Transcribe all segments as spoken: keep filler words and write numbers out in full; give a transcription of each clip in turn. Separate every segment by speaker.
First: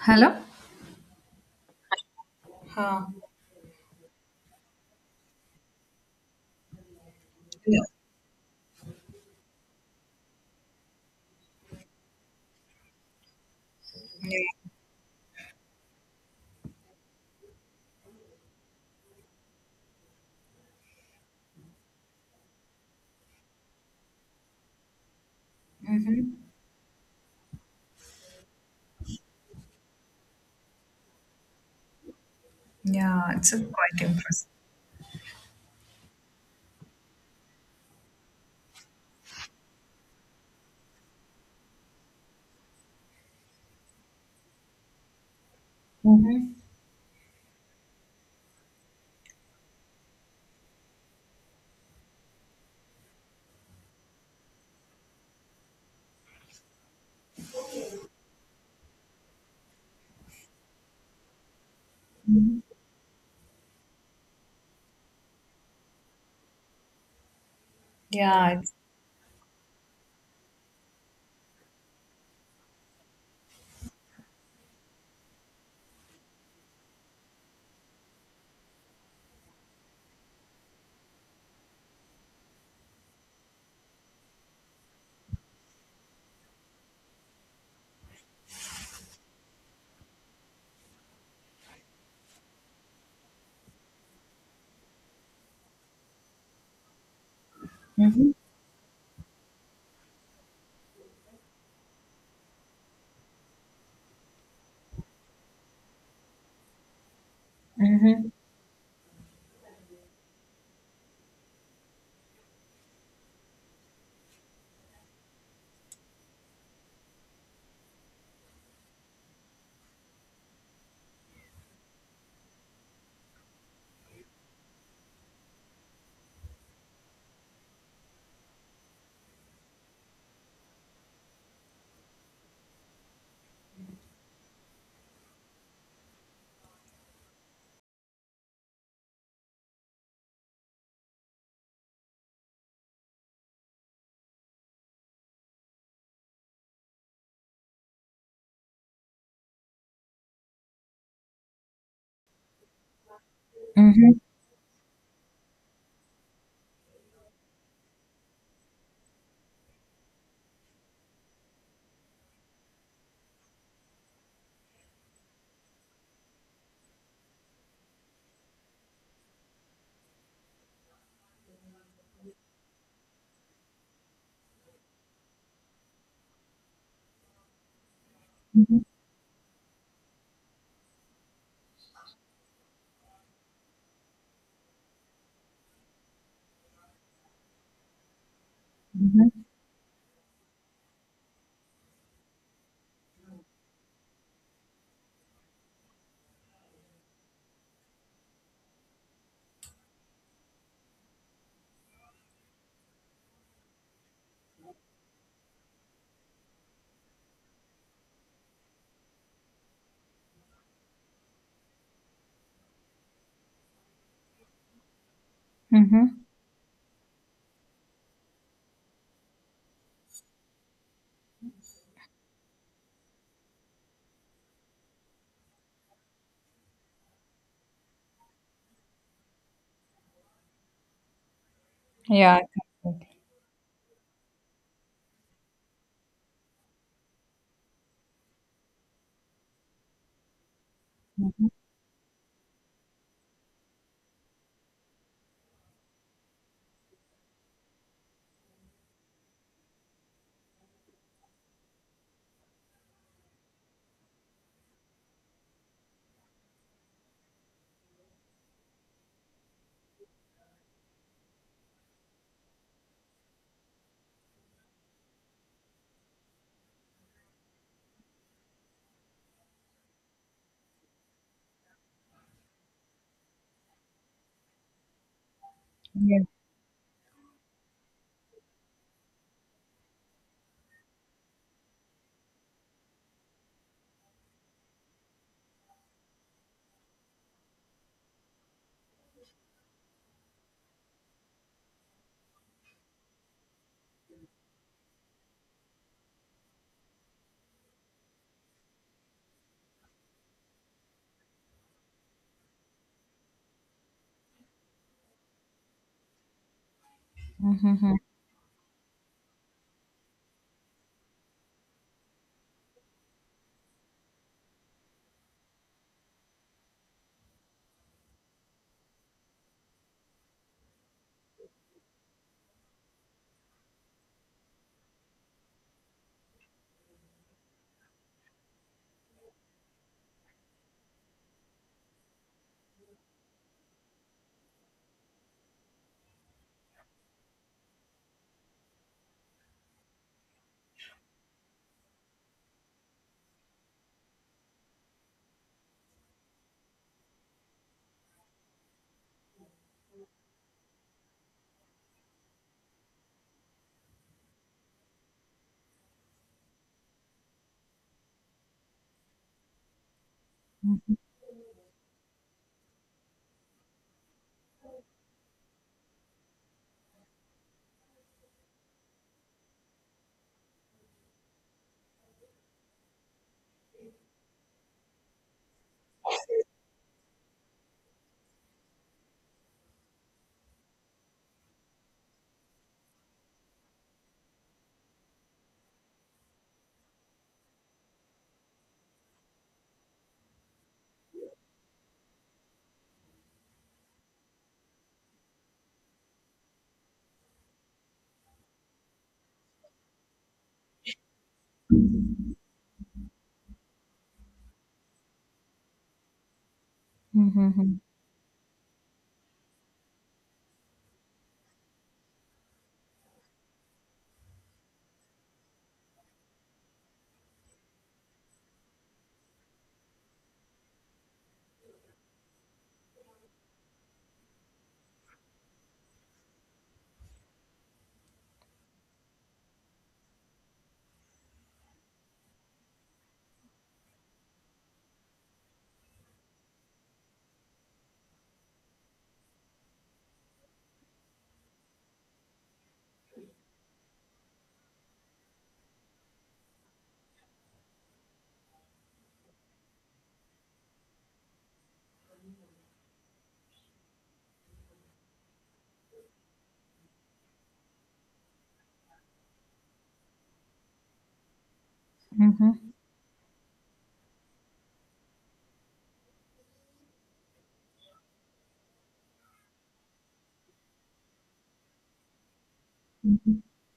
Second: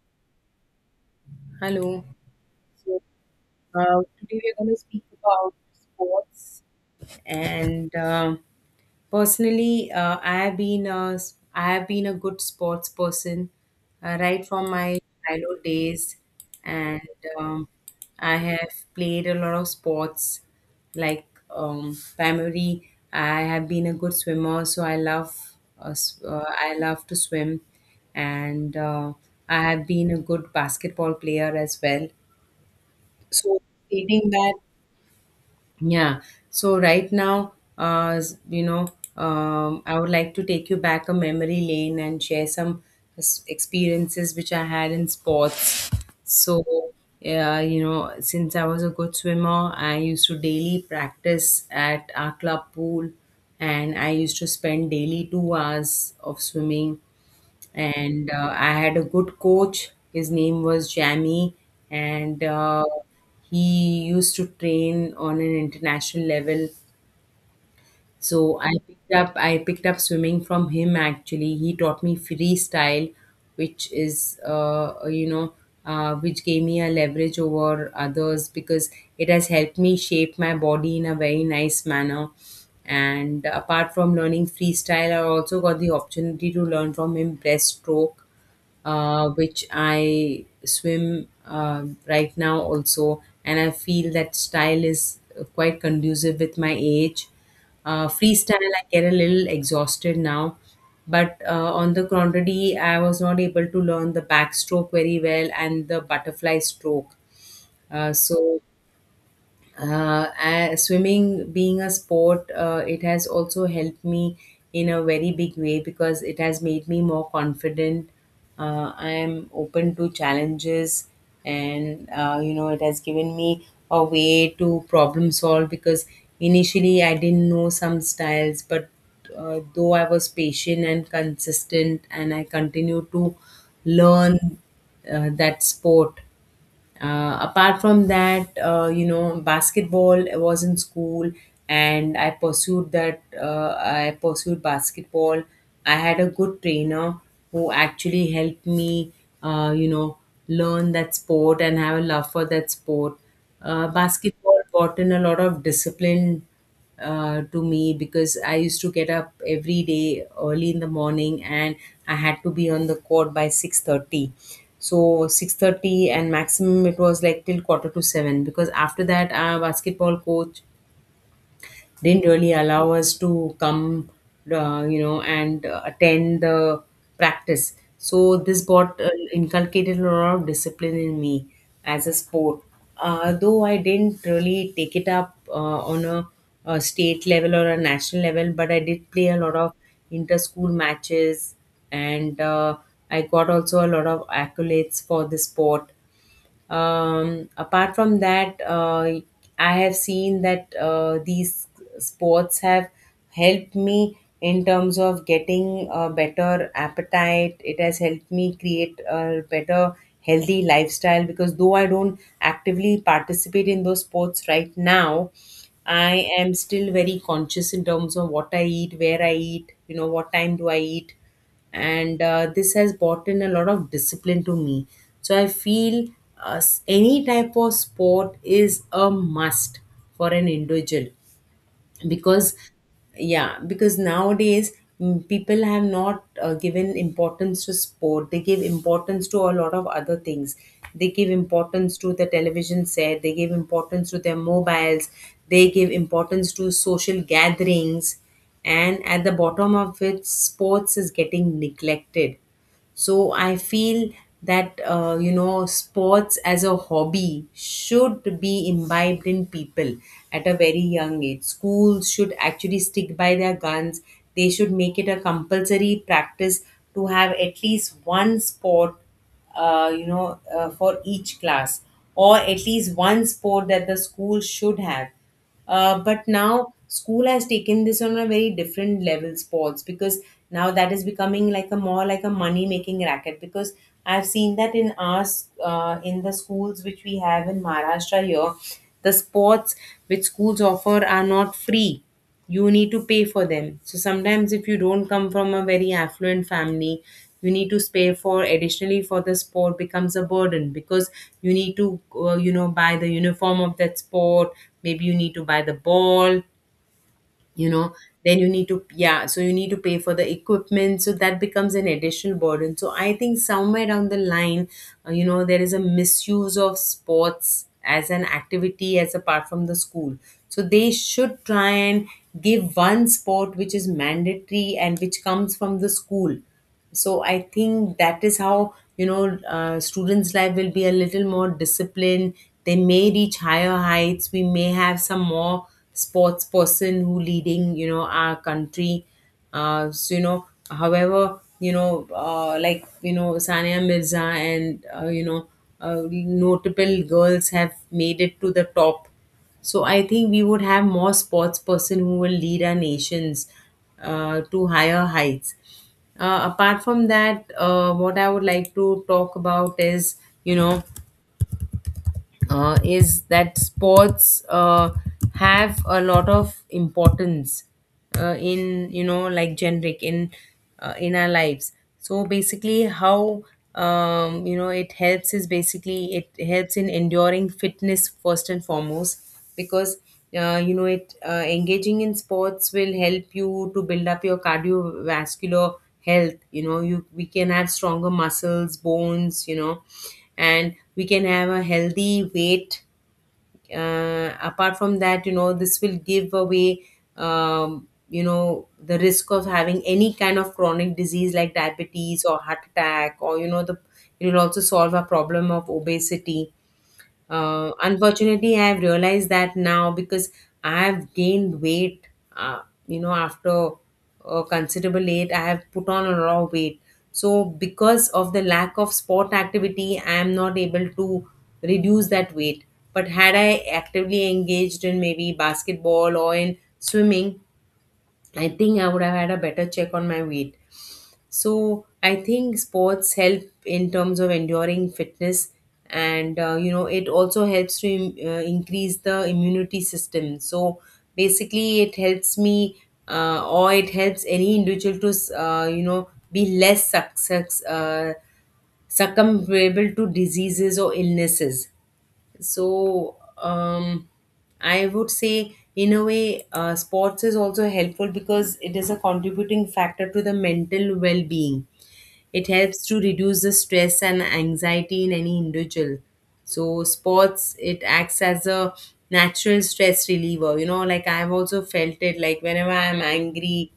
Speaker 1: Hello?
Speaker 2: Hello. So
Speaker 1: Huh.
Speaker 2: uh, today we're going to speak about sports, and uh, personally, uh, I have been a, s- I have been a good sports person uh, right from my childhood days, and um, I have played a lot of sports. Like um, primary, I have been a good swimmer, so I love uh, s-
Speaker 1: Mm-hmm.
Speaker 2: uh, I love to swim, and uh, I have been a good basketball player as well
Speaker 1: Yeah, it's a
Speaker 2: so
Speaker 1: quite
Speaker 2: stating
Speaker 1: impressive.
Speaker 2: that, yeah. So right now, uh, s- you know, um, I would like to take you back a memory lane and share some uh, s- experiences which I had in sports.
Speaker 1: Mm-hmm.
Speaker 2: So, yeah, you know, since I was a good swimmer, I used to daily practice at our club pool and I used to spend daily two hours of swimming. And uh, I had a good coach. His name was Jamie, and
Speaker 1: Mm-hmm.
Speaker 2: uh, he used to train on an international level
Speaker 1: Yeah.
Speaker 2: so
Speaker 1: It's,
Speaker 2: I picked up I picked up swimming from him actually. He taught me freestyle, which is uh, you know uh, which gave me a leverage over others because it has helped me shape my body in a very nice manner. And apart from learning freestyle, I also got the opportunity to learn from him breaststroke uh, which I swim uh, right now also, and I feel that style is uh, quite conducive with my age. Uh,
Speaker 1: mm-hmm.
Speaker 2: freestyle, I get a little exhausted now, but uh, on the contrary, I was not able to learn the backstroke very well and the butterfly stroke. Uh,
Speaker 1: Mm-hmm.
Speaker 2: so uh, a- Swimming being a sport, uh, it has also helped me in a very big way because it has made me more confident. Uh, I am open to challenges, and uh, you know, it has given me a way to problem solve because initially I didn't know some styles, but uh, though I was patient and consistent, and I continued to learn uh, that sport. Uh, apart from that, uh, you know, basketball was in school, and I pursued that. Uh, I pursued basketball. I had a good trainer who actually helped me, uh, you know, learn that sport and have a love for that sport. Uh,
Speaker 1: Mm-hmm.
Speaker 2: basketball brought in a lot of discipline uh, to me because I used to get up every day early in the morning and I had to be on the court by six thirty. So six thirty, and maximum it was like till quarter to seven because after that our basketball coach didn't really allow us to come, uh, you know, and uh, attend the practice. So this
Speaker 1: Mm-hmm.
Speaker 2: got uh, inculcated a lot of discipline in me as a sport. Uh, though I didn't really take it up uh, on a, a state level or a national level, but I did play a
Speaker 1: Mm-hmm.
Speaker 2: lot of inter-school matches, and uh, I got also a lot of accolades for the sport. Um, apart from that, uh, I have seen that uh, these sports have helped me in terms of getting a better appetite. It has helped me create a better healthy lifestyle because though I don't actively participate in those sports right now,
Speaker 1: Mm-hmm.
Speaker 2: I am still very conscious in terms of what I eat, where I eat, you know, what time do I eat, and uh, this has brought in a lot of discipline to me, so I feel uh, s- any type of sport is a must for an individual,
Speaker 1: Yeah.
Speaker 2: because yeah, because nowadays mm, people have not uh, given importance to sport. They give importance to a lot of other things. They give
Speaker 1: Mm-hmm.
Speaker 2: importance to the television set. They give importance to their mobiles. They give importance to social gatherings, and at the bottom of it sports is getting neglected. So I feel that uh, you know, sports as a hobby should be imbibed in people at a very young age. Schools should actually stick by their guns. They should make it a compulsory practice to have at least one sport, uh, you know, uh, for each class, or at least one sport that the school should have. Uh,
Speaker 1: Yeah.
Speaker 2: but now school has taken this on a very different level, sports, because now that is becoming like a more like a money making racket. Because I've seen that in us uh, in the schools which we have in Maharashtra here, the sports which schools offer are not free. You need to pay for them. So sometimes if you don't come from a very affluent family, you need to pay for additionally for the sport. Becomes a burden because you need to uh, you know, buy the uniform of that sport, maybe you need to buy the ball, you
Speaker 1: Mm-hmm.
Speaker 2: know, then you need to, yeah, so you need to pay for the equipment, so that becomes an additional burden. So I think somewhere down the line uh, you know, there is a misuse of sports as an activity as apart from the school, so they should try and give one sport which is mandatory and which comes from the school. So I think that is how, you know, uh, students life will be a little more disciplined. They may reach higher heights. We may have some more sports person who leading, you know, our country. Uh, so you know, however, you know, uh, like you know, Sania Mirza and uh, you know, uh, notable girls have made it to the top. So I think we would have more sports person who will lead our nations uh, to higher heights. Uh, apart from that, uh, what I would like to talk about is, you know,
Speaker 1: Mm-hmm.
Speaker 2: uh, is that sports uh, have a lot of importance uh, in, you know, like generic in uh, in our lives. So basically, how um, you know, it helps is basically it helps in enduring fitness first and foremost, because uh, you know it, uh, engaging in sports will help you to build up your cardiovascular health. You know, you, we can have stronger muscles, bones, you know, and we can have a healthy weight. Uh, apart from that, you know, this will give away um, you know, the risk of having any kind of chronic disease like diabetes or heart attack, or you know, the it will also solve a problem of obesity. Uh, unfortunately, I've realized that now because I've gained weight. Uh, you know, after a considerable age, I have put on a lot of weight. So, because of the lack of sport activity, I am not able to reduce that weight. But had I actively engaged in maybe basketball or in swimming, I think I would have had a better check on my weight. So I think sports help in terms of enduring fitness, and uh, you know, it also helps to im- uh, increase the immunity system. So basically, it helps me uh, or it helps any individual to s- uh, you know, be less success uh, succumbable to diseases or illnesses. So um, I would say in a way uh, sports is also helpful because it is a contributing factor to the mental well-being. It
Speaker 1: Mm-hmm.
Speaker 2: helps to reduce the stress and anxiety in any individual. So sports, it acts as a natural stress reliever. You know, like I've also felt it, like whenever I'm
Speaker 1: Mm-hmm.
Speaker 2: angry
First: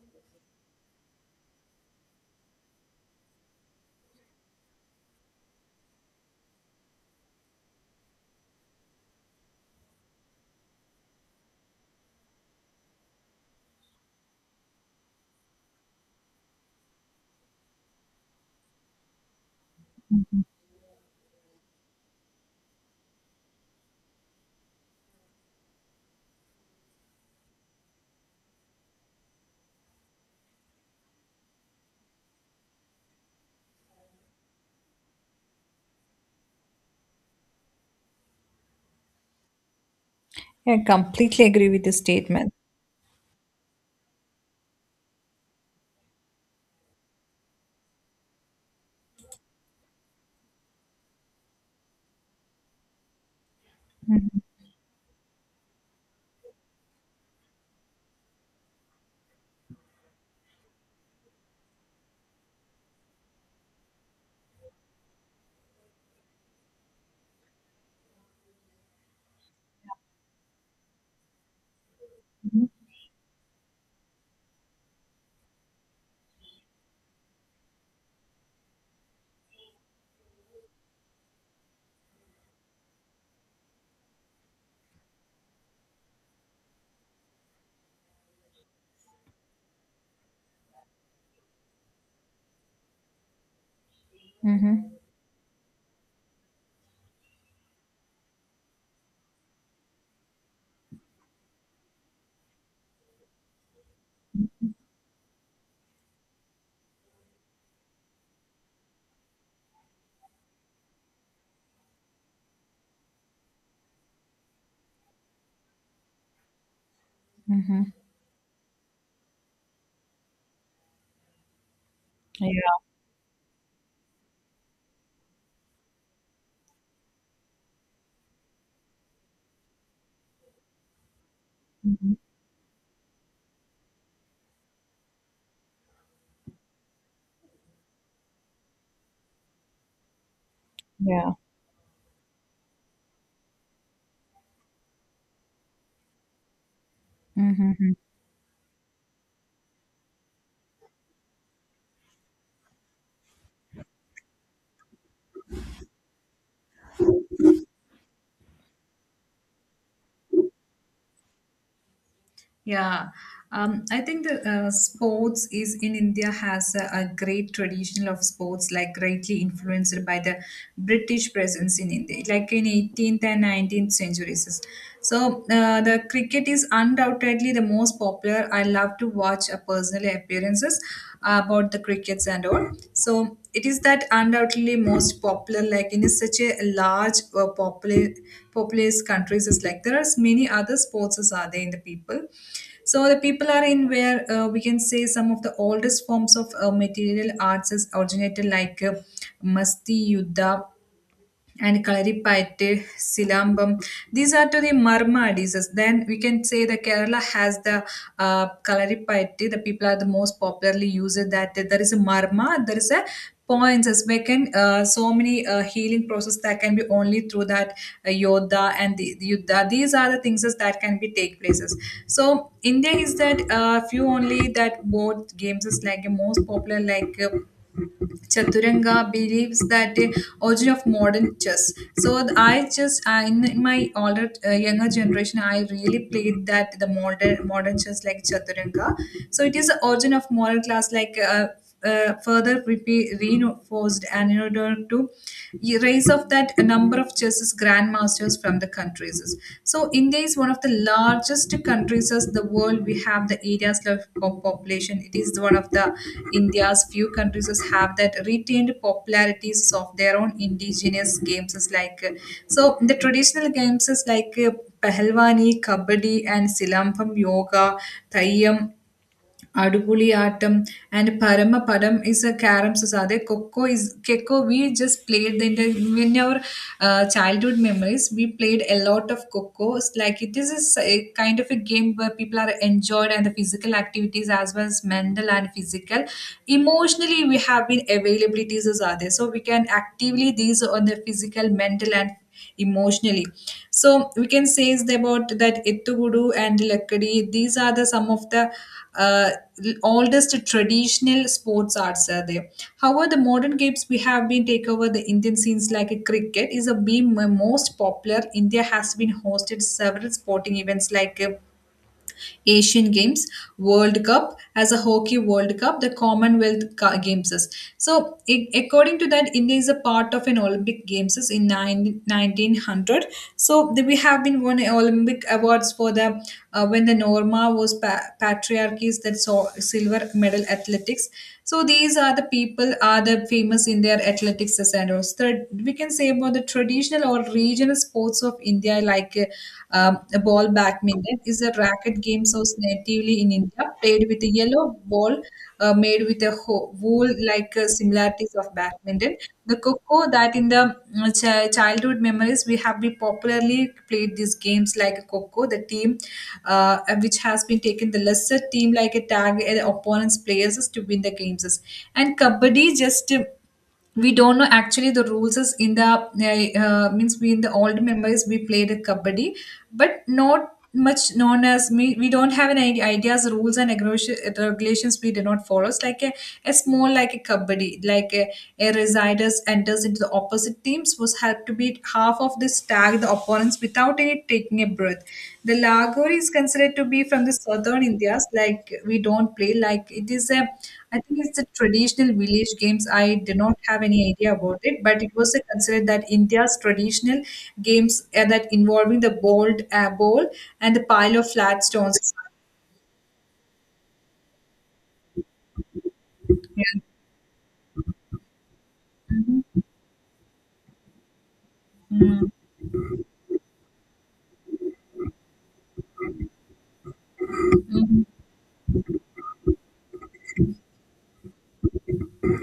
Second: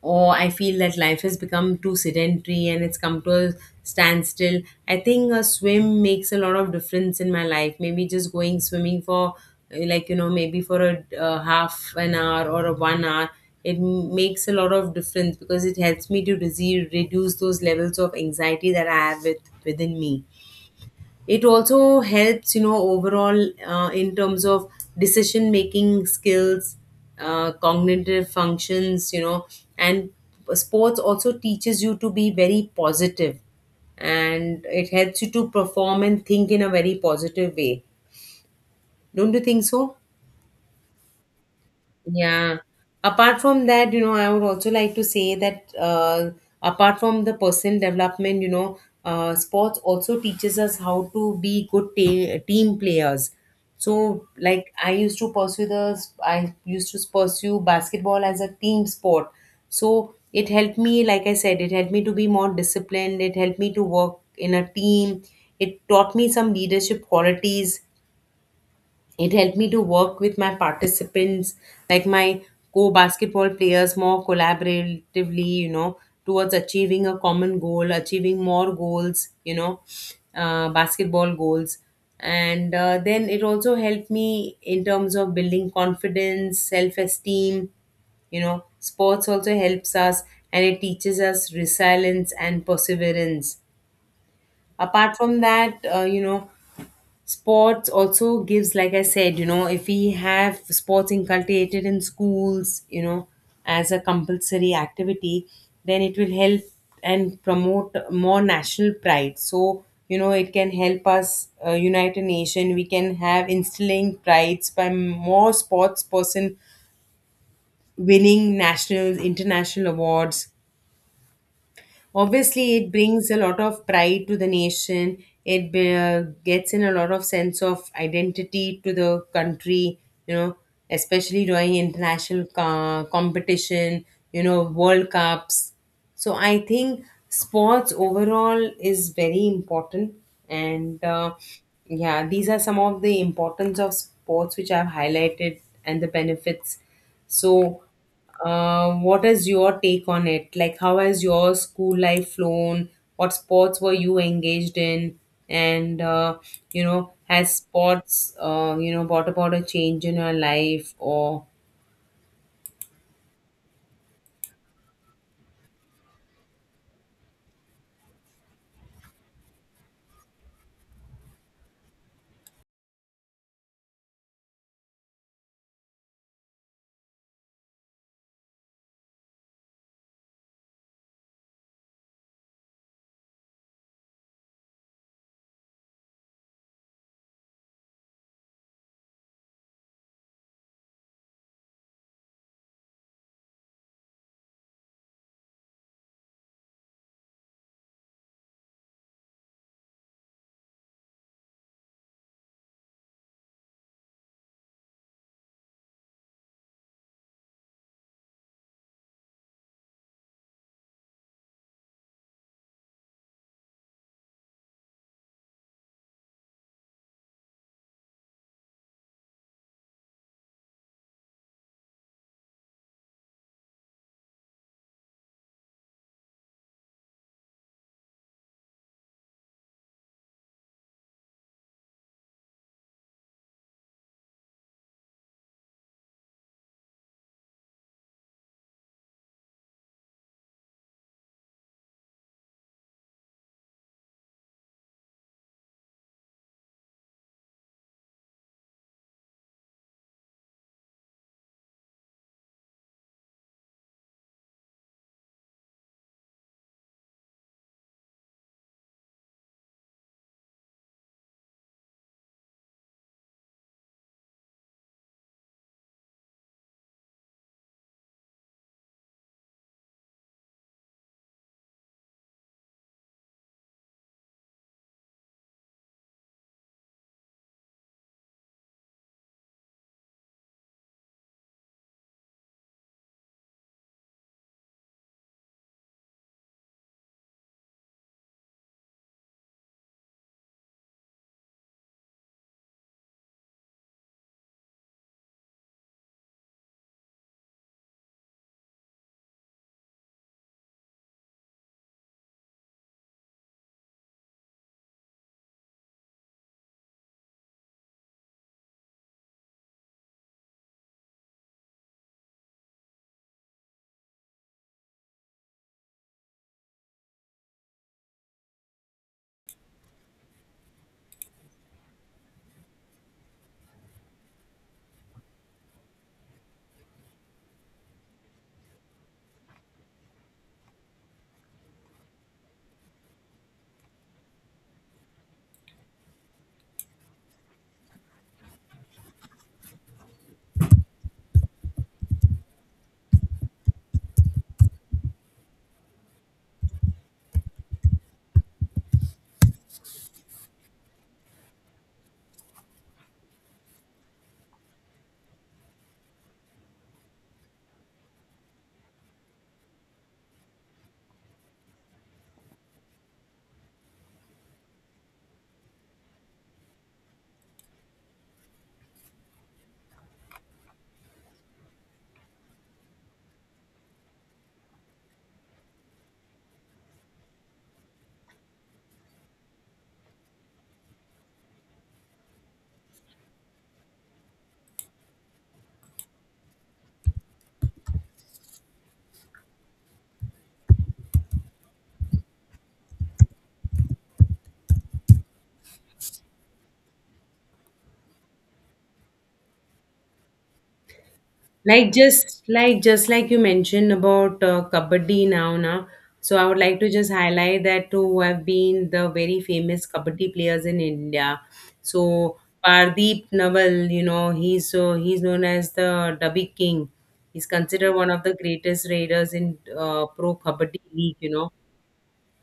Speaker 2: or I feel that life has become too sedentary and it's come to a standstill. I think a swim makes a lot of difference in my life. Maybe just going swimming for uh, like you know, maybe for a uh, half an hour or a one hour, it m- makes a lot of difference because it helps me to rese- reduce those levels of anxiety that I have with, within me. It also helps, you know, overall uh, in terms of decision making skills, uh, cognitive functions, you know, and sports also teaches you to be very positive, and it helps you to perform and think in a very positive way. Don't you think so?
Speaker 1: I completely agree with the statement.
Speaker 2: Yeah. Apart from that, you know, I would also like to say that uh, apart from the personal development, you know, uh, sports also teaches us how to be good ta- team players. So,
Speaker 1: Mm-hmm.
Speaker 2: like, I used to pursue the, I used to pursue basketball as a team sport. So it helped me, like I said, it helped me to be more disciplined. It helped me to work in a team. It taught me some leadership qualities. It helped me to work with my participants, like my co-basketball players, more collaboratively, you know, towards achieving a common goal, achieving more goals you know uh, Basketball goals. And uh, then it also helped me in terms of building confidence, self-esteem. You know, sports also helps us, and it teaches us resilience and perseverance.
Speaker 1: Mm-hmm.
Speaker 2: Apart from that, uh, you know sports also gives, like I said, you know, if we have sports inculcated in schools, you know, as a compulsory activity, then it will help and promote more national pride. So, you know, it can help us uh, unite a nation. We can have instilling prides by more sports person
Speaker 1: Mm-hmm.
Speaker 2: winning national, international awards.
Speaker 1: Yeah.
Speaker 2: Obviously, it brings a lot of pride to the nation. It be- uh, gets in a lot of sense of identity to the country, you know, especially during
Speaker 1: Mm-hmm.
Speaker 2: international co- competition, you know, world cups. So I think sports overall is very important, and
Speaker 1: Yeah.
Speaker 2: uh, yeah, these are some of the importance of sports which I've highlighted, and the benefits.
Speaker 1: Mm-hmm.
Speaker 2: So,
Speaker 1: Mm-hmm.
Speaker 2: uh, what is your take on it? Like, how has your school life flown? What sports were you engaged in? And uh, you know, has sports uh, you know brought about a change in your life, or
Speaker 1: Yeah, um, I think the uh, sports is in India has a, a great tradition of sports, like greatly influenced by the British presence in India, like in eighteenth and nineteenth centuries. So uh, the cricket is undoubtedly the most popular. I love to watch uh, personal appearances about the crickets and all. So it is that undoubtedly most popular, like in such a large uh, popula- populous countries. Is like there are many other sports as are there in the people, so the people are in where uh, we can say some of the oldest forms of uh, material arts is originated like uh, Masti Yuddha and Karipayattu, Silambam. These are to the Marma diseases. Then we can say the Kerala has the uh, Karipayattu. The people are the most popularly used that there is a Marma, there is a points as we can uh, so many uh, healing process that can be only through that uh, yoda and the, the yuddha. These are the things as that can be take places, so India is that uh, few only that both games is like a most popular like uh, Chaturanga believes that the origin of modern chess. So I just I, in my older uh, younger generation, I really played that the modern modern chess like Chaturanga. So it is the origin of modern class like. Uh, uh, further repe- reinforced and in order to raise of that number of chess grandmasters from from the countries. So India is one of the largest countries in the world. We have the areas of of population. It is one of the India's few countries that have that retained popularities of their own indigenous games is like uh, so the traditional games is like uh, Pahalwani, Kabaddi, and Silampam Yoga, Thayyam, Adupuli Atam and Paramapadam is a carom sasade. Coco is Keko. We just played in the in our uh, childhood memories. We played a lot of Coco. It's like it is a, s- a kind of a game where people are enjoyed and the physical activities as well as mental and physical. Emotionally, we have been availabilities are there, so we can actively these on the physical, mental and emotionally. So we can say is that about that Ettuguru and Lakkadi. These are the some of the uh, oldest traditional sports arts are there. However, the modern games we have been take over the Indian scenes like a cricket is a being m- most popular. India has been hosted several sporting events like uh, Asian Games, World Cup, as a Hockey World Cup, the Commonwealth Ca- Games. So, i- according to that, India is a part of an Olympic Games in nine nineteen hundred. So, the, we have been won Olympic awards for the uh, when the Norma was pa- patriarchies that saw silver medal athletics. So, these are the people are the famous in their athletics standards that we can say about the traditional or regional sports of India, like uh, um, ball badminton, is a racket game source natively in India, played with a yellow ball uh, made with a ho- wool like uh, similarities of badminton. The coco that in the mm, chi- childhood memories we have been popularly played these games like coco, the team uh, which has been taken the lesser team like a tag uh, opponent's players to win the games. And kabaddi just. Uh, we don't know actually the rules is in the uh, uh, means we in the old members we played a kabaddi, but not much known as me, we don't have any idea- ideas rules and regula- regulations we did not follow. It's like a, a small like a kabaddi like a, a residers enters into the opposite teams was had to beat half of the tag the opponents without any taking a breath. The lagori is considered to be from the southern Indias like we don't play like it is a, I think it's the traditional village games. I did not have any idea about it, but it was considered that India's traditional games uh, that involving the bowled uh, ball and the pile of flat
Speaker 2: like
Speaker 1: stones.
Speaker 2: just like, just like you mentioned about uh, kabaddi. Now now so I would like
Speaker 1: Yeah.
Speaker 2: to just highlight that who have been the very
Speaker 1: Mhm.
Speaker 2: famous kabaddi players in India. So
Speaker 1: Mm.
Speaker 2: Pardeep Naval, you know, he's, so he's known as the Dubby King. He's considered
Speaker 1: Mhm.
Speaker 2: one of the greatest raiders in uh, Pro Kabaddi League, you know.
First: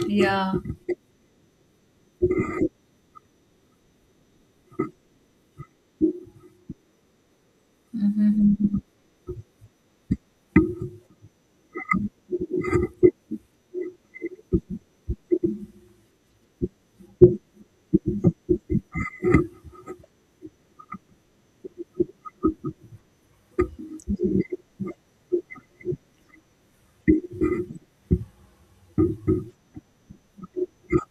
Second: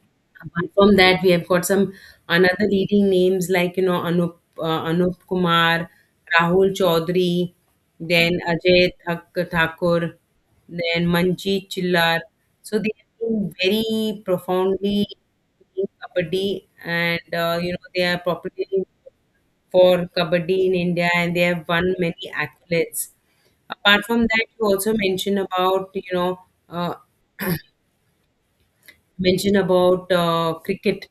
Speaker 1: Yeah.
Speaker 2: Apart from that, we have got some another leading names like, you know, Anup uh, Anup Kumar, Rahul Chaudhary, then
Speaker 1: Mhm.
Speaker 2: Ajay Thak- Thakur, then Manjeet Chillar. So they have been very profoundly in kabaddi, and uh, you know, they are popular for kabaddi in India, and they have won many accolades. Apart from that, you also mentioned about, you know, uh, mention about uh, cricket.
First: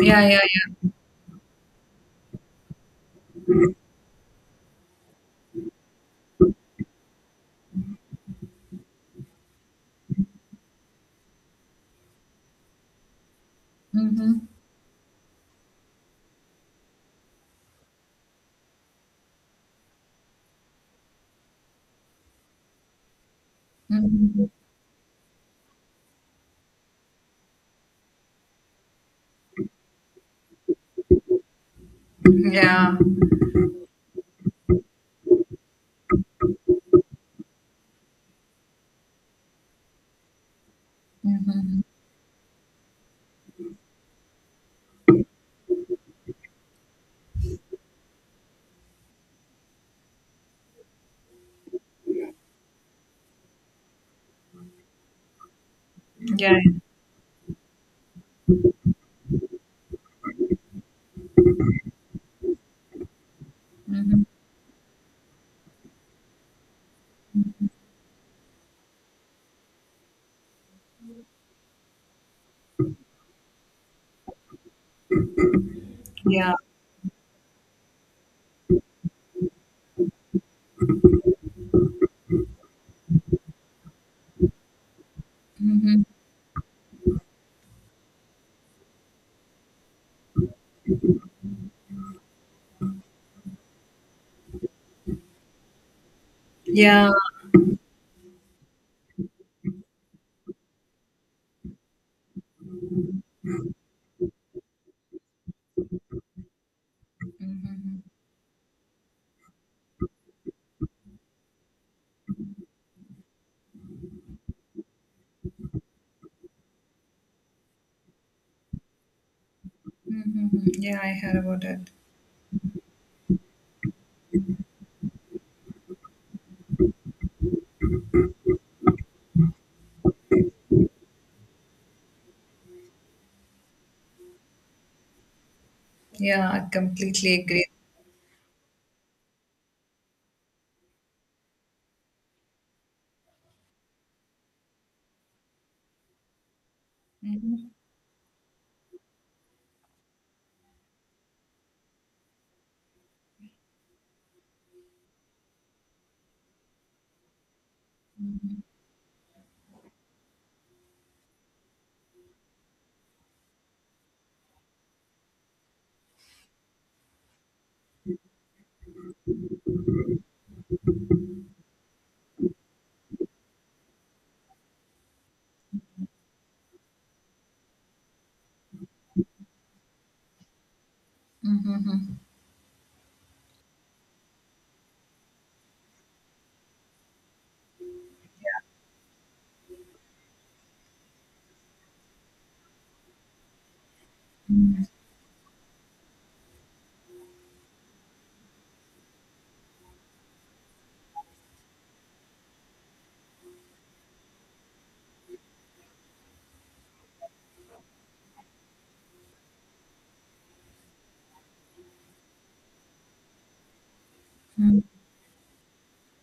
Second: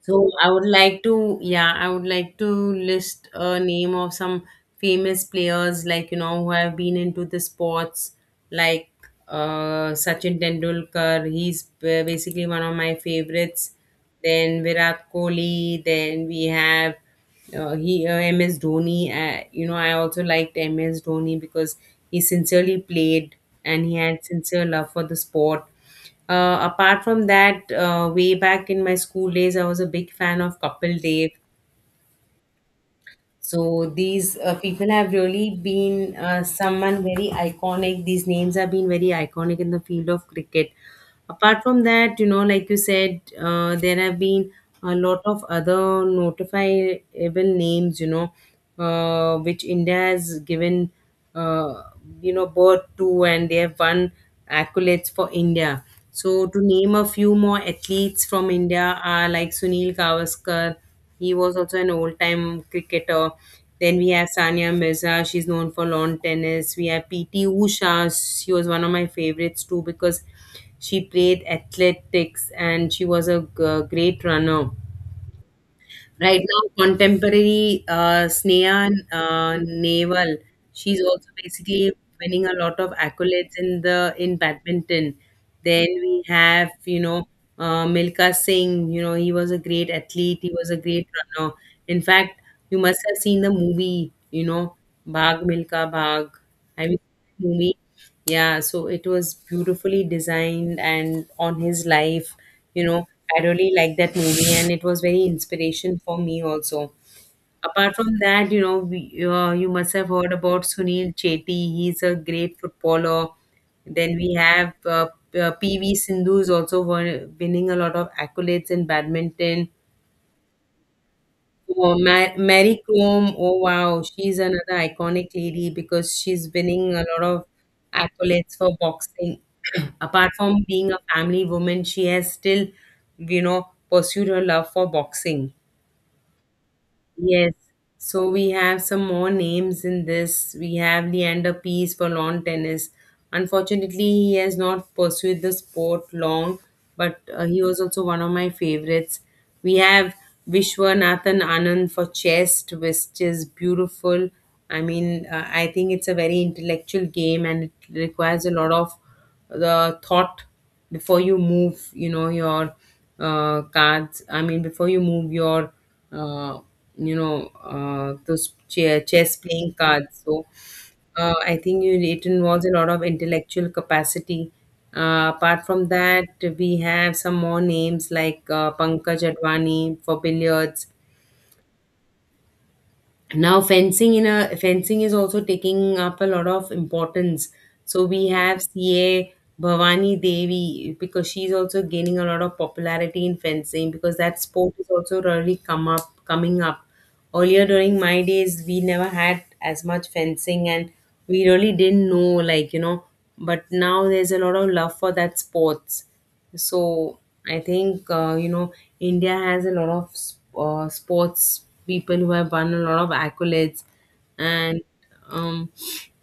Speaker 1: Yeah.
Speaker 2: So
Speaker 1: Yeah.
Speaker 2: I would
Speaker 1: Yeah.
Speaker 2: like to, yeah, I would like to list a name of some famous players like, you know, who have been into the sports, like uh, Sachin Tendulkar. He's ba- basically one of my favorites.
Speaker 1: Mm-hmm.
Speaker 2: Then Virat Kohli. Then we have uh, he uh, M S Dhoni. Uh, you know, I also liked M S Dhoni because he sincerely played, and he had
Speaker 1: Mm-hmm.
Speaker 2: sincere love for the sport. Uh, apart from that, uh, way back in my school days, I was a big fan of Kapil Dev.
Speaker 1: Yeah.
Speaker 2: So these uh, people have really been uh, someone very iconic. These names have been very iconic in the field of cricket. Apart
Speaker 1: Mm-hmm.
Speaker 2: from that, you know, like you said, uh, there have been a lot of other notifiable names, you know, uh, which India has given uh, you know, birth to, and they have won accolades for India. So,
Speaker 1: Yeah.
Speaker 2: to name a few more athletes from India are like Sunil Gavaskar. He was also an old-time cricketer. Then we
Speaker 1: Mm-hmm.
Speaker 2: have Sania Mirza. She's known for lawn tennis. We have P T Usha. She was one of my favorites too because she played athletics, and she was a g- great runner. Right
Speaker 1: Yeah.
Speaker 2: now, contemporary uh, Sneha uh, Nehwal, she's also basically winning a lot of accolades in the in badminton. Then
Speaker 1: Mm-hmm.
Speaker 2: we have, you know, uh, Milka Singh. You know, he was a great athlete. He was a great runner. In fact, you must have seen the movie. You know, Bhag Milka Bhag. Have you
Speaker 1: Yeah.
Speaker 2: seen the movie? Yeah, so it was beautifully designed and on his life, you know, I really liked that movie, and it was very inspiration for me also. Apart
Speaker 1: Mm-hmm.
Speaker 2: from that, you know, we, uh, you must have heard about Sunil Chetty. He's a great footballer. Then we have uh, uh, P V Sindhu is also won- winning a lot of accolades in badminton.
Speaker 1: Mm-hmm. Yeah. I heard about it.
Speaker 2: Oh, Ma- Mary Comb, oh wow, she's another iconic lady because she's winning a lot of accolades for boxing. Apart from being a family woman, she has still, you know, pursued her love for boxing.
Speaker 1: Yeah. I completely
Speaker 2: Yes.
Speaker 1: agree.
Speaker 2: So we have some more names in this. We have Leander Paes for lawn tennis. Unfortunately, he has not pursued the sport long, but uh, he
Speaker 1: Mm-hmm.
Speaker 2: was also one of my favorites. We have Vishwanathan Anand for chess, which is beautiful. I mean, uh, I think it's a very intellectual game, and it requires a lot of the thought before you move, you know, your uh, cards, I mean, before you move your uh, you know uh, those chair, chess playing cards. So uh, I think you, it involves a lot of intellectual capacity. Uh, apart from that, we have some more names like uh, Pankaj Advani for billiards. Now fencing, in a fencing is also taking up a lot of importance. So we have ca Bhavani Devi, because she's also gaining a lot of popularity in fencing, because that sport is also really come up coming up. Earlier during my days we never had as much fencing, and we really didn't know, like, you know. But now there's a lot of love for that sports. So I think, uh, you know, India has a lot of s- uh, sports people who have won a lot of accolades. And um,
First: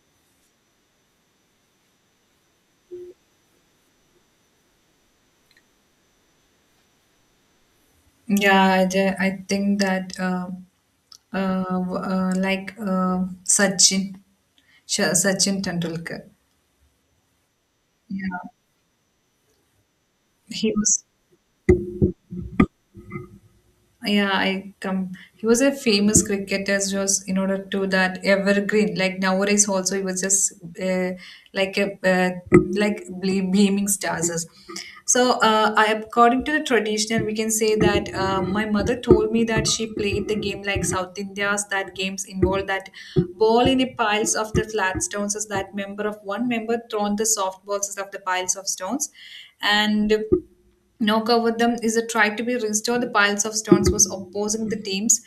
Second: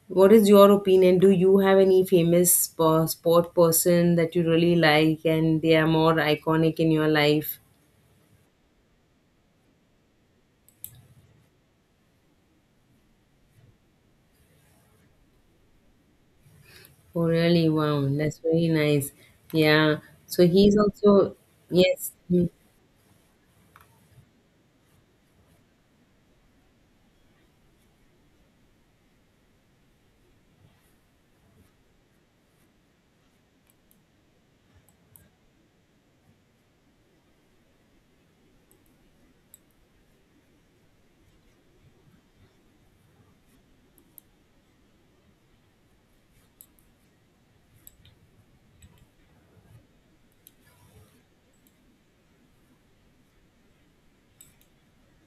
Speaker 2: what is your opinion? Do you have any famous uh, sport person that you really like, and they are more iconic in your life?
Speaker 1: Yeah, I, ju- I think that uh, uh, w- uh, like uh, Sachin, Sh- Sachin Tendulkar.
Speaker 2: Oh, really? Wow, that's
Speaker 1: Yeah,
Speaker 2: very nice. Yeah. So
Speaker 1: he
Speaker 2: he's
Speaker 1: was.
Speaker 2: also yes. Hmm.
Speaker 1: Yeah, I come. He was a famous cricketer, just in order to that evergreen. Like nowadays, also he was just uh, like a uh, like ble- beaming stars. Is. So, uh, I, according to the traditional, we can say that uh, my mother told me that she played the game like South India's. That games involved that ball in the piles of the flat stones. Is that member of one member thrown the soft balls of the piles of stones, and. No cover them is a try to be restored. The piles of stones was opposing the teams,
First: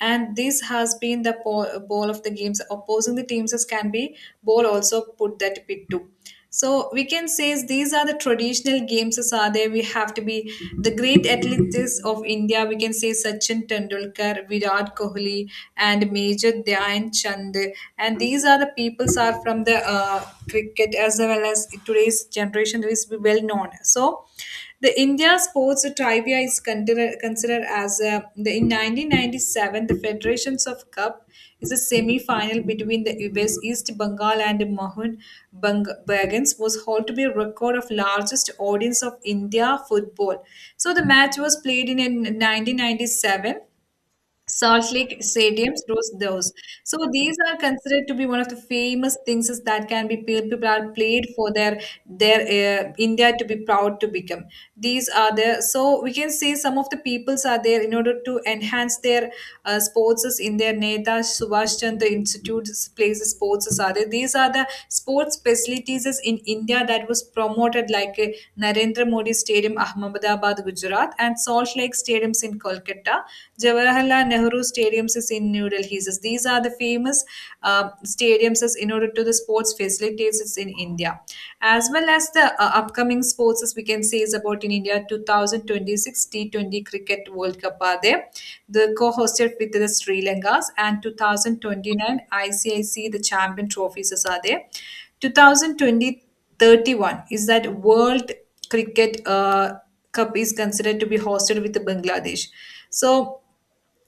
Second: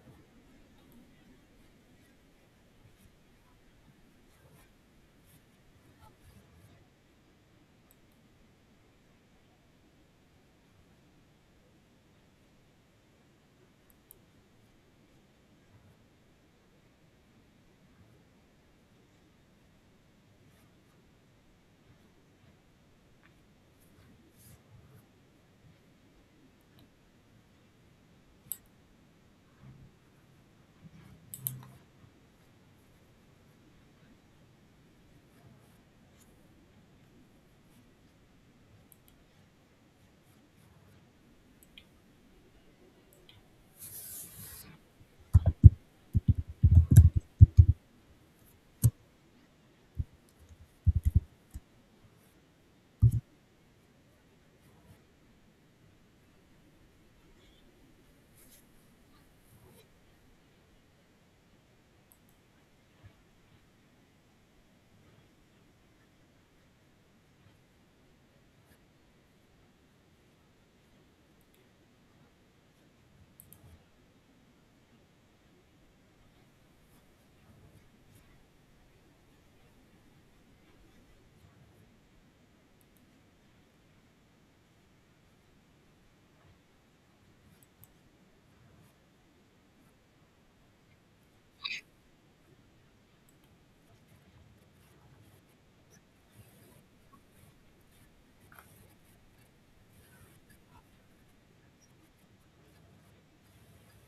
Speaker 1: and this has been the po- ball of the games. Opposing the teams as can be ball also put that pit too. So we can say is these are the traditional games as are there. We have to be the great athletes of India. We can say Sachin Tendulkar, Virat Kohli, and Major Dhyan Chand. And these are the peoples are from the uh, cricket as well as today's generation is well known. So the India sports trivia is considered, considered as a, the in nineteen ninety-seven the Federations of Cup is a semi-final between the U S East Bengal and Mohun Bang- Bagans was held to be a record of largest audience of India football. So the match was played in nineteen ninety-seven Salt Lake stadiums, those, those. So these are considered to be one of the famous things is that can be pe- people are played for their their uh, India to be proud to become. These are there. So we can say some of the peoples are there in order to enhance their uh, sports is in their Neta Subhash Chandra Institute places sports are there. These are the sports facilities is in India that was promoted like uh, Narendra Modi Stadium, Ahmedabad, Gujarat, and Salt Lake stadiums in Kolkata. Jawahar Jawaharlal Nehru stadiums is in New Delhi. So these are the famous uh, stadiums in order to the sports facilities in India. As well as the uh, upcoming sports, as we can say, is about in India twenty twenty-six T twenty Cricket World Cup are there. The co-hosted with the Sri Lankas and twenty twenty-nine I C I C the Champion Trophies are there. Two thousand twenty thirty-one is that World Cricket uh, Cup is considered to be hosted with the Bangladesh. So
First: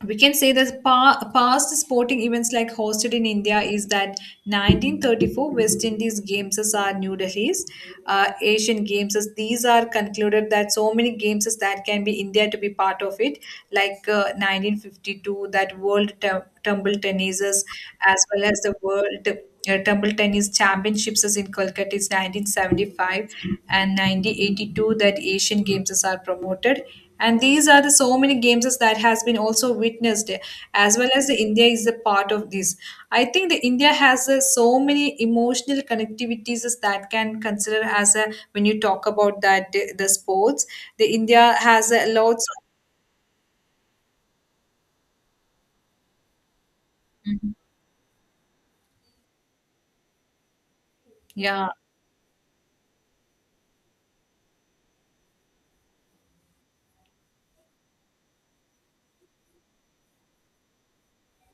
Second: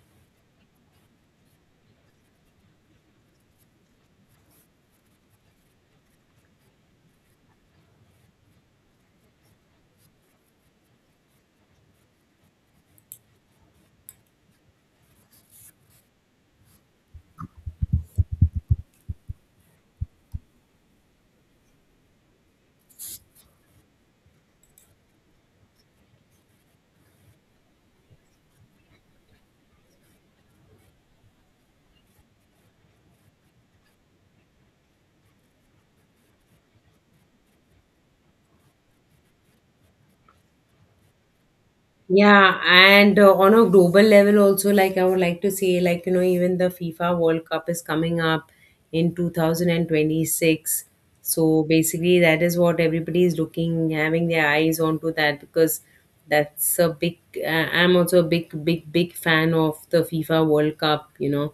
Speaker 1: we can say that pa- past sporting events like hosted in India is that nineteen thirty-four West Indies games as are New Delhi's, uh, Asian games as these are concluded that so many games as that can be India to be part of it, like uh, nineteen fifty-two that World Tum- Tumble Tennis as well as the World uh, table tennis championships is in Kolkata is nineteen seventy-five and nineteen eighty-two that Asian Games is are promoted. And these are the so many games is that has been also witnessed as well as the India is a part of this. I think the India has uh, so many emotional connectivities is that can consider as a when you talk about that the, the sports. The India has a lots.
Speaker 2: Yeah,
Speaker 1: Of,
Speaker 2: and uh, on a global level also, like I would like to say, like you know, even the FIFA World
Speaker 1: Mhm.
Speaker 2: Cup is coming up in two thousand twenty-six. So
Speaker 1: Yeah,
Speaker 2: basically, that is what everybody is looking, having their eyes onto that, because that's a big. Uh, I'm also a big, big, big fan of the FIFA World Cup. You know,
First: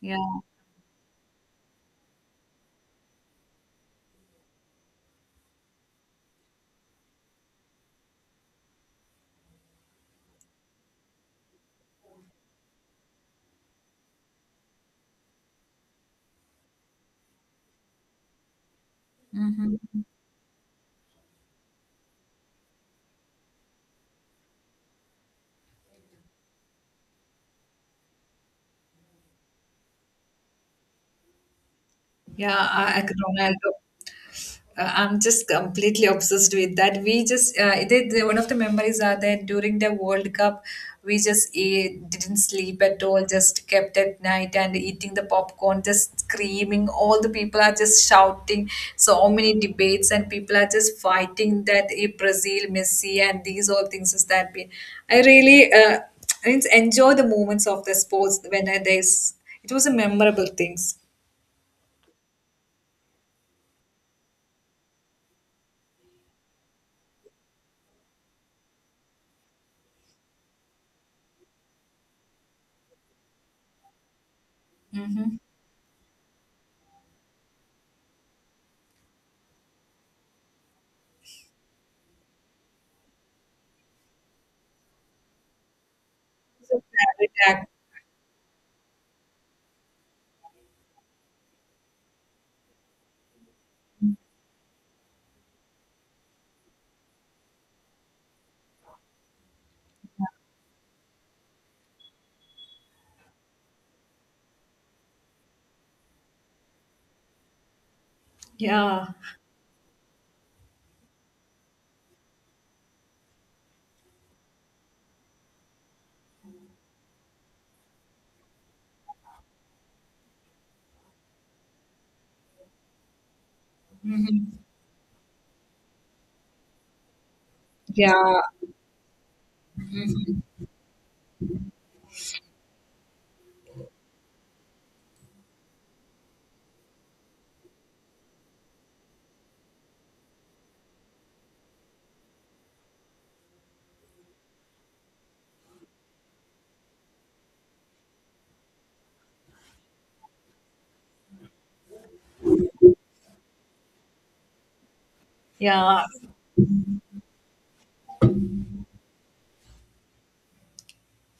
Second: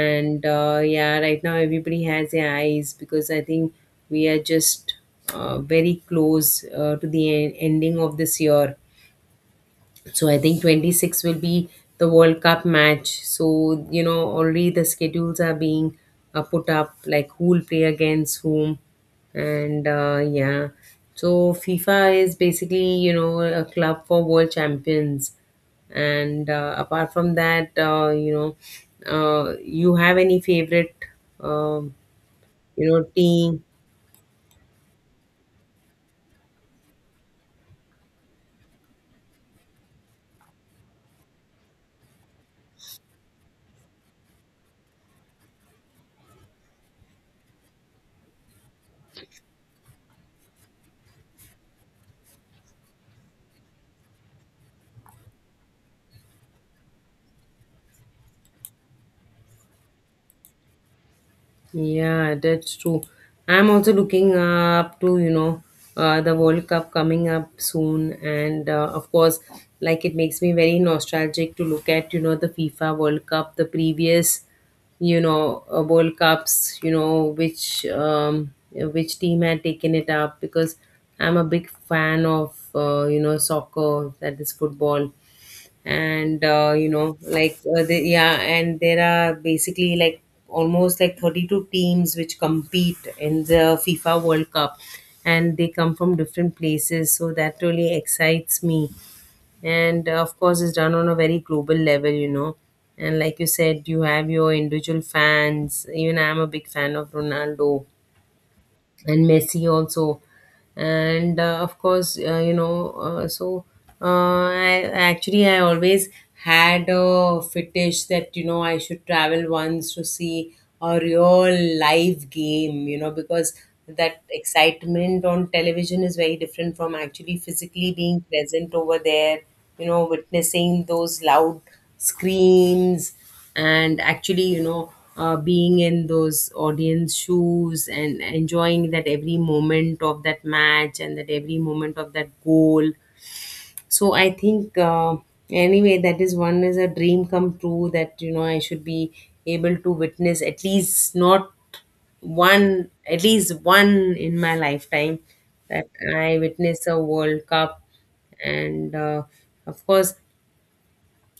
Speaker 1: yeah,
Speaker 2: uh, yeah, right now everybody has their eyes because I think we are just uh, very close uh, to the en- ending of this year. So I think twenty-six will be the World Cup match. So, you know, already the schedules are being uh, put up, like who will play against whom. And
Speaker 1: hmm
Speaker 2: uh, yeah, so FIFA is basically, you know, a club for world champions. And uh, apart from that, uh, you know, uh, you have any favorite, um,
Speaker 1: yeah.
Speaker 2: you
Speaker 1: I, I
Speaker 2: know,
Speaker 1: could-
Speaker 2: team?
Speaker 1: Ronaldo. Uh, I'm just completely obsessed with that. We just uh, they, they, one of the memories are that during the World Cup, we just ate, didn't sleep at all, just kept at night and eating the popcorn, just screaming. All the people are just shouting. So many debates and people are just fighting that eh, Brazil, Messi, and these all things is that been. I really uh, I mean enjoy the moments of the sports when I, there's it was a memorable things.
Speaker 2: Yeah, that's true. I'm also looking up to, you know, uh, the World Cup coming up soon. And uh, of course, like it makes me very nostalgic to look at, you know, the FIFA World Cup, the previous, you
Speaker 1: Hmm.
Speaker 2: know, uh, World Cups, you know, which um, which team had taken it up, because I'm a big fan of, uh, you know, soccer, that is football. And uh, you know, like uh, the, yeah, and there are basically like almost like thirty-two teams which compete in the FIFA World Cup, and they come from different places, so that really excites me. And uh, of course, it's done on a very global level, you know. And like you said, you have your individual fans. Even I'm a big fan of Ronaldo
Speaker 1: Yeah.
Speaker 2: and Messi also. And uh, of course, uh, you know, uh, so uh, I actually I always had a fetish that, you know, I should travel once to see a real live game, you know, because that excitement on television is very different from actually physically being
Speaker 1: Yeah,
Speaker 2: present over there, you know, witnessing those loud screams and actually, you know, uh, being in those audience shoes and enjoying that every moment of that match and that every moment of that goal. So I think, uh, anyway, that is one is a dream come true that, you know, I should be able to witness at least not one, at least one in my lifetime, that
Speaker 1: yeah,
Speaker 2: I witness a World Cup. And uh, of course,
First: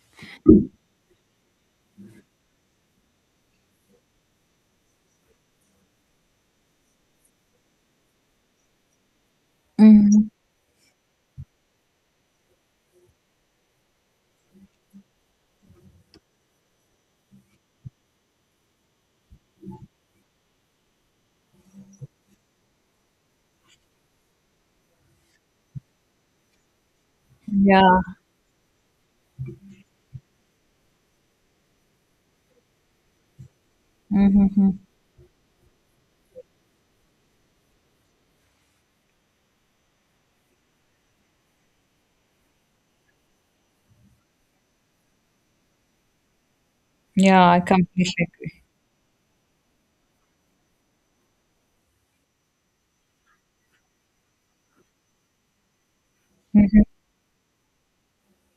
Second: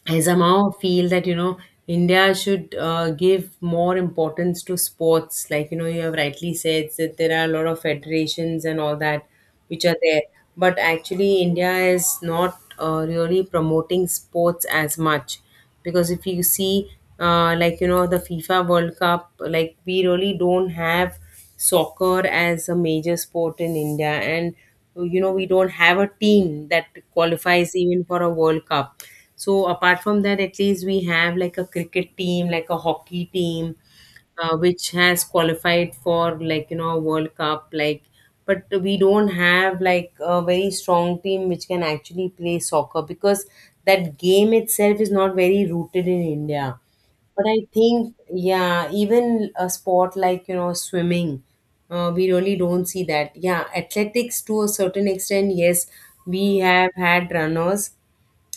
Speaker 2: I somehow feel that, you know, India should uh, give more importance to sports. Like, you know, you have rightly said that there are a lot of federations and all that which are there,
Speaker 1: mhm,
Speaker 2: but actually India is not uh, really promoting sports as much because if you see, uh, like, you know, the FIFA World Cup, like we really don't have soccer as a major sport in India, and you know, we don't have a team that qualifies
Speaker 1: yeah.
Speaker 2: even for a world cup. So apart from that, at least we have like a cricket team, like a hockey team, uh,
Speaker 1: Mhm.
Speaker 2: which has qualified for, like you know, a world cup, like, but we don't have like a very strong team which can actually play soccer, because that game itself is not very rooted in India. But
Speaker 1: Yeah, I
Speaker 2: I
Speaker 1: completely
Speaker 2: think,
Speaker 1: agree.
Speaker 2: yeah, even a sport like, you know, swimming, uh, we really don't see that. Yeah, athletics to a certain extent, yes, we
Speaker 1: Mhm.
Speaker 2: have had runners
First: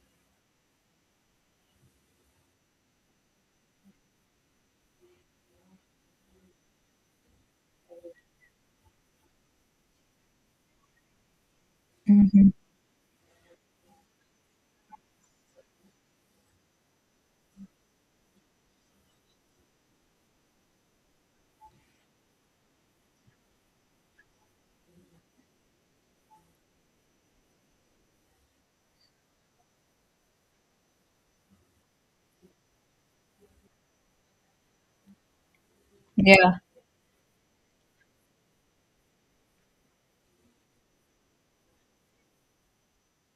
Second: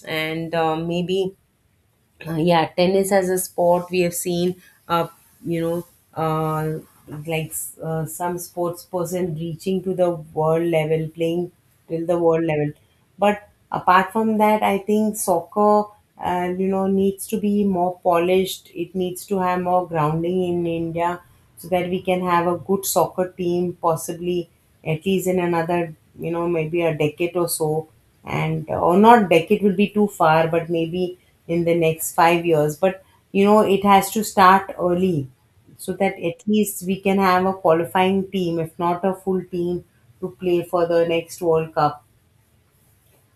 Speaker 2: and uh, maybe uh, yeah, tennis as a sport we have seen uh you know uh like uh, some sports person reaching to the world level, playing till the world level. But apart from that, I think soccer uh, you know, needs to be more polished. It needs to have more grounding in India, so that we can have a good soccer team possibly at least in another, you know, maybe a decade or so. And uh, or not decade will be too far, but maybe in the next five years. But you know, it has to start early, so that at
Speaker 1: Yeah.
Speaker 2: least we can have a qualifying team if not a full team to play for the next World Cup.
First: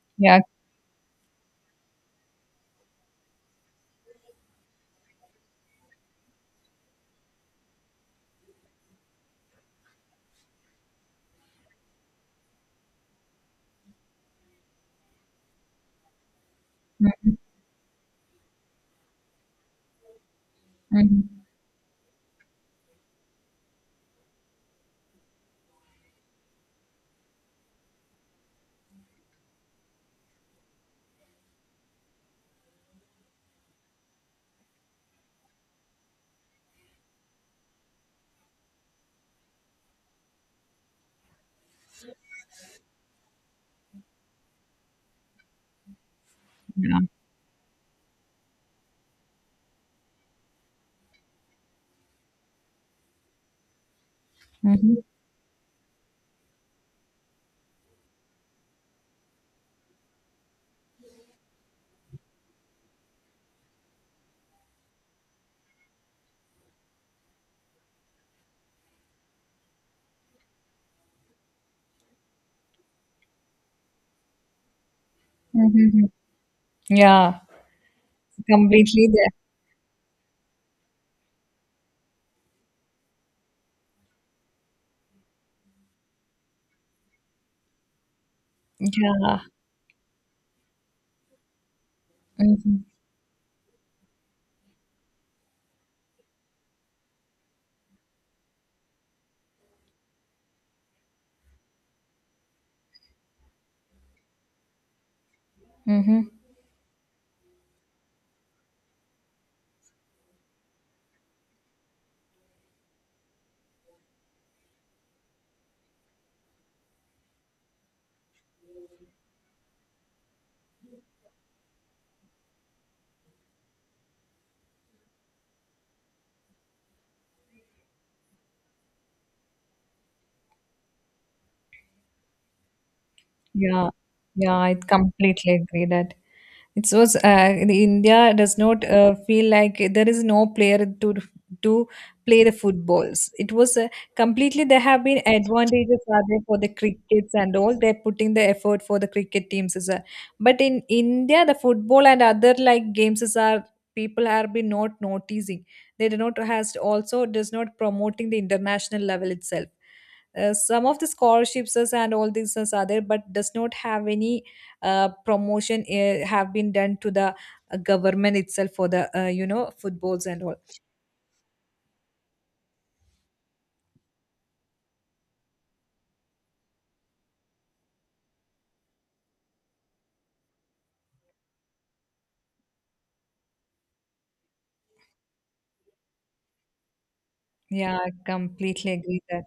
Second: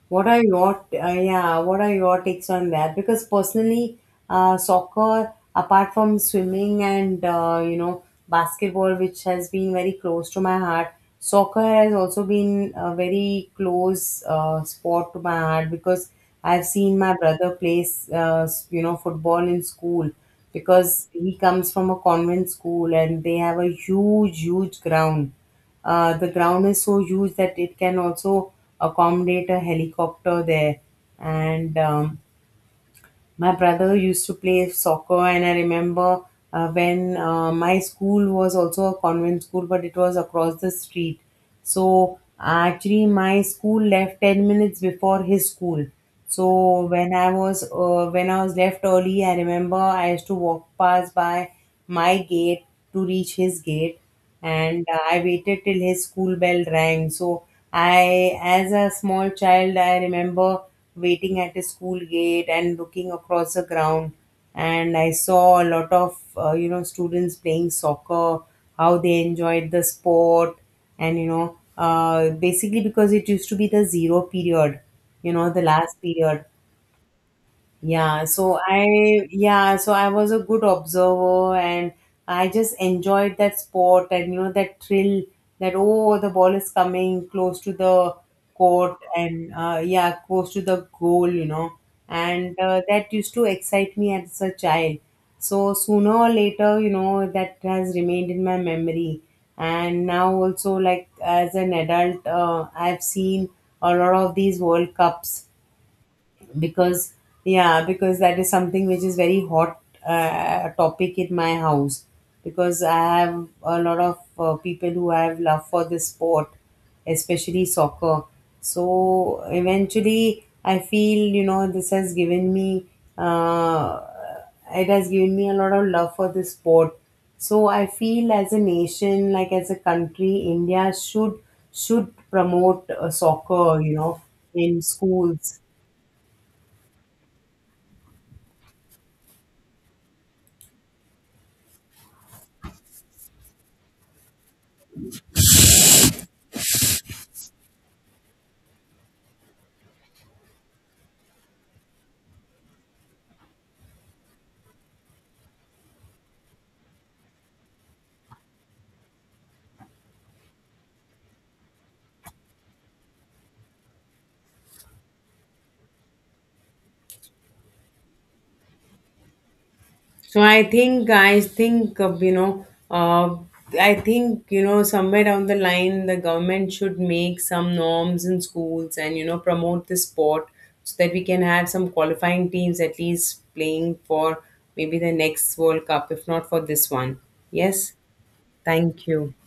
Speaker 2: What are your uh, yeah? What are your takes on that? Because personally, uh, soccer, apart from swimming and uh, you know, basketball, which has been very close to my heart, soccer has also been a very close uh, sport to my heart, because I've seen my brother play uh, you know, football in school, because he comes from a convent school and they have a huge, huge ground. Uh, the ground is so huge that it can also accommodate a helicopter there. And um, my brother used to play soccer, and I remember uh, when uh, my school was also a convent school, but it was across the street. So actually, my school left ten minutes before his school. So when I was uh, when I was left early, I remember I used to walk past by my gate to reach his gate. And
Speaker 1: Mhm.
Speaker 2: uh, I waited till his school bell rang. So I, as a small child, I remember waiting at his school gate and looking across the ground, and I saw a lot of uh, you know, students playing soccer, how they enjoyed the sport. And you know, uh, basically because it used to be the zero period, you know, the last
Speaker 1: Mhm.
Speaker 2: period.
Speaker 1: Yeah,
Speaker 2: Yeah, so
Speaker 1: completely
Speaker 2: I,
Speaker 1: there.
Speaker 2: yeah, so I was a good observer, and I just enjoyed that sport, and you know, that thrill, that oh, the ball is coming close to the court,
Speaker 1: Yeah.
Speaker 2: and uh, yeah, close to the goal, you know. And uh,
Speaker 1: Mhm.
Speaker 2: that used to excite me as a child. So sooner or later, you know, that has remained in my memory. And now also, like as an adult, uh, I've seen a lot of these World Cups,
Speaker 1: Mhm.
Speaker 2: because yeah, because that is something which is very hot uh, topic in my house, because I have a lot of uh, people who have love for this sport, especially soccer. So eventually I feel, you know, this has given me uh, it has given me a lot of love for this sport. So I feel as a nation, like as a country, India should should promote uh, soccer,
Speaker 1: Yeah,
Speaker 2: you know,
Speaker 1: yeah, I
Speaker 2: in
Speaker 1: completely
Speaker 2: schools.
Speaker 1: agree that it was uh, the India does not uh, feel like there is no player to to play the footballs. It was uh, completely there have been advantages are there for the crickets and all. They're putting the effort for the cricket teams as well. But in India, the football and other like games is are people are been not noticing. They do not has also does not promoting the international level itself. Uh, some of the scholarships is and all these things are there, but does not have any uh, promotion uh, have been done to the uh, government itself for the uh, you know footballs
Speaker 2: So
Speaker 1: and all.
Speaker 2: I think I think uh, you know uh, I think you know, somewhere down the line, the government should make some norms in schools and you know, promote the sport, so that we can have some qualifying teams at least playing for maybe the next World Cup if not for this one. Yes,
Speaker 1: Yeah, I completely
Speaker 2: thank
Speaker 1: agree
Speaker 2: you.
Speaker 1: that.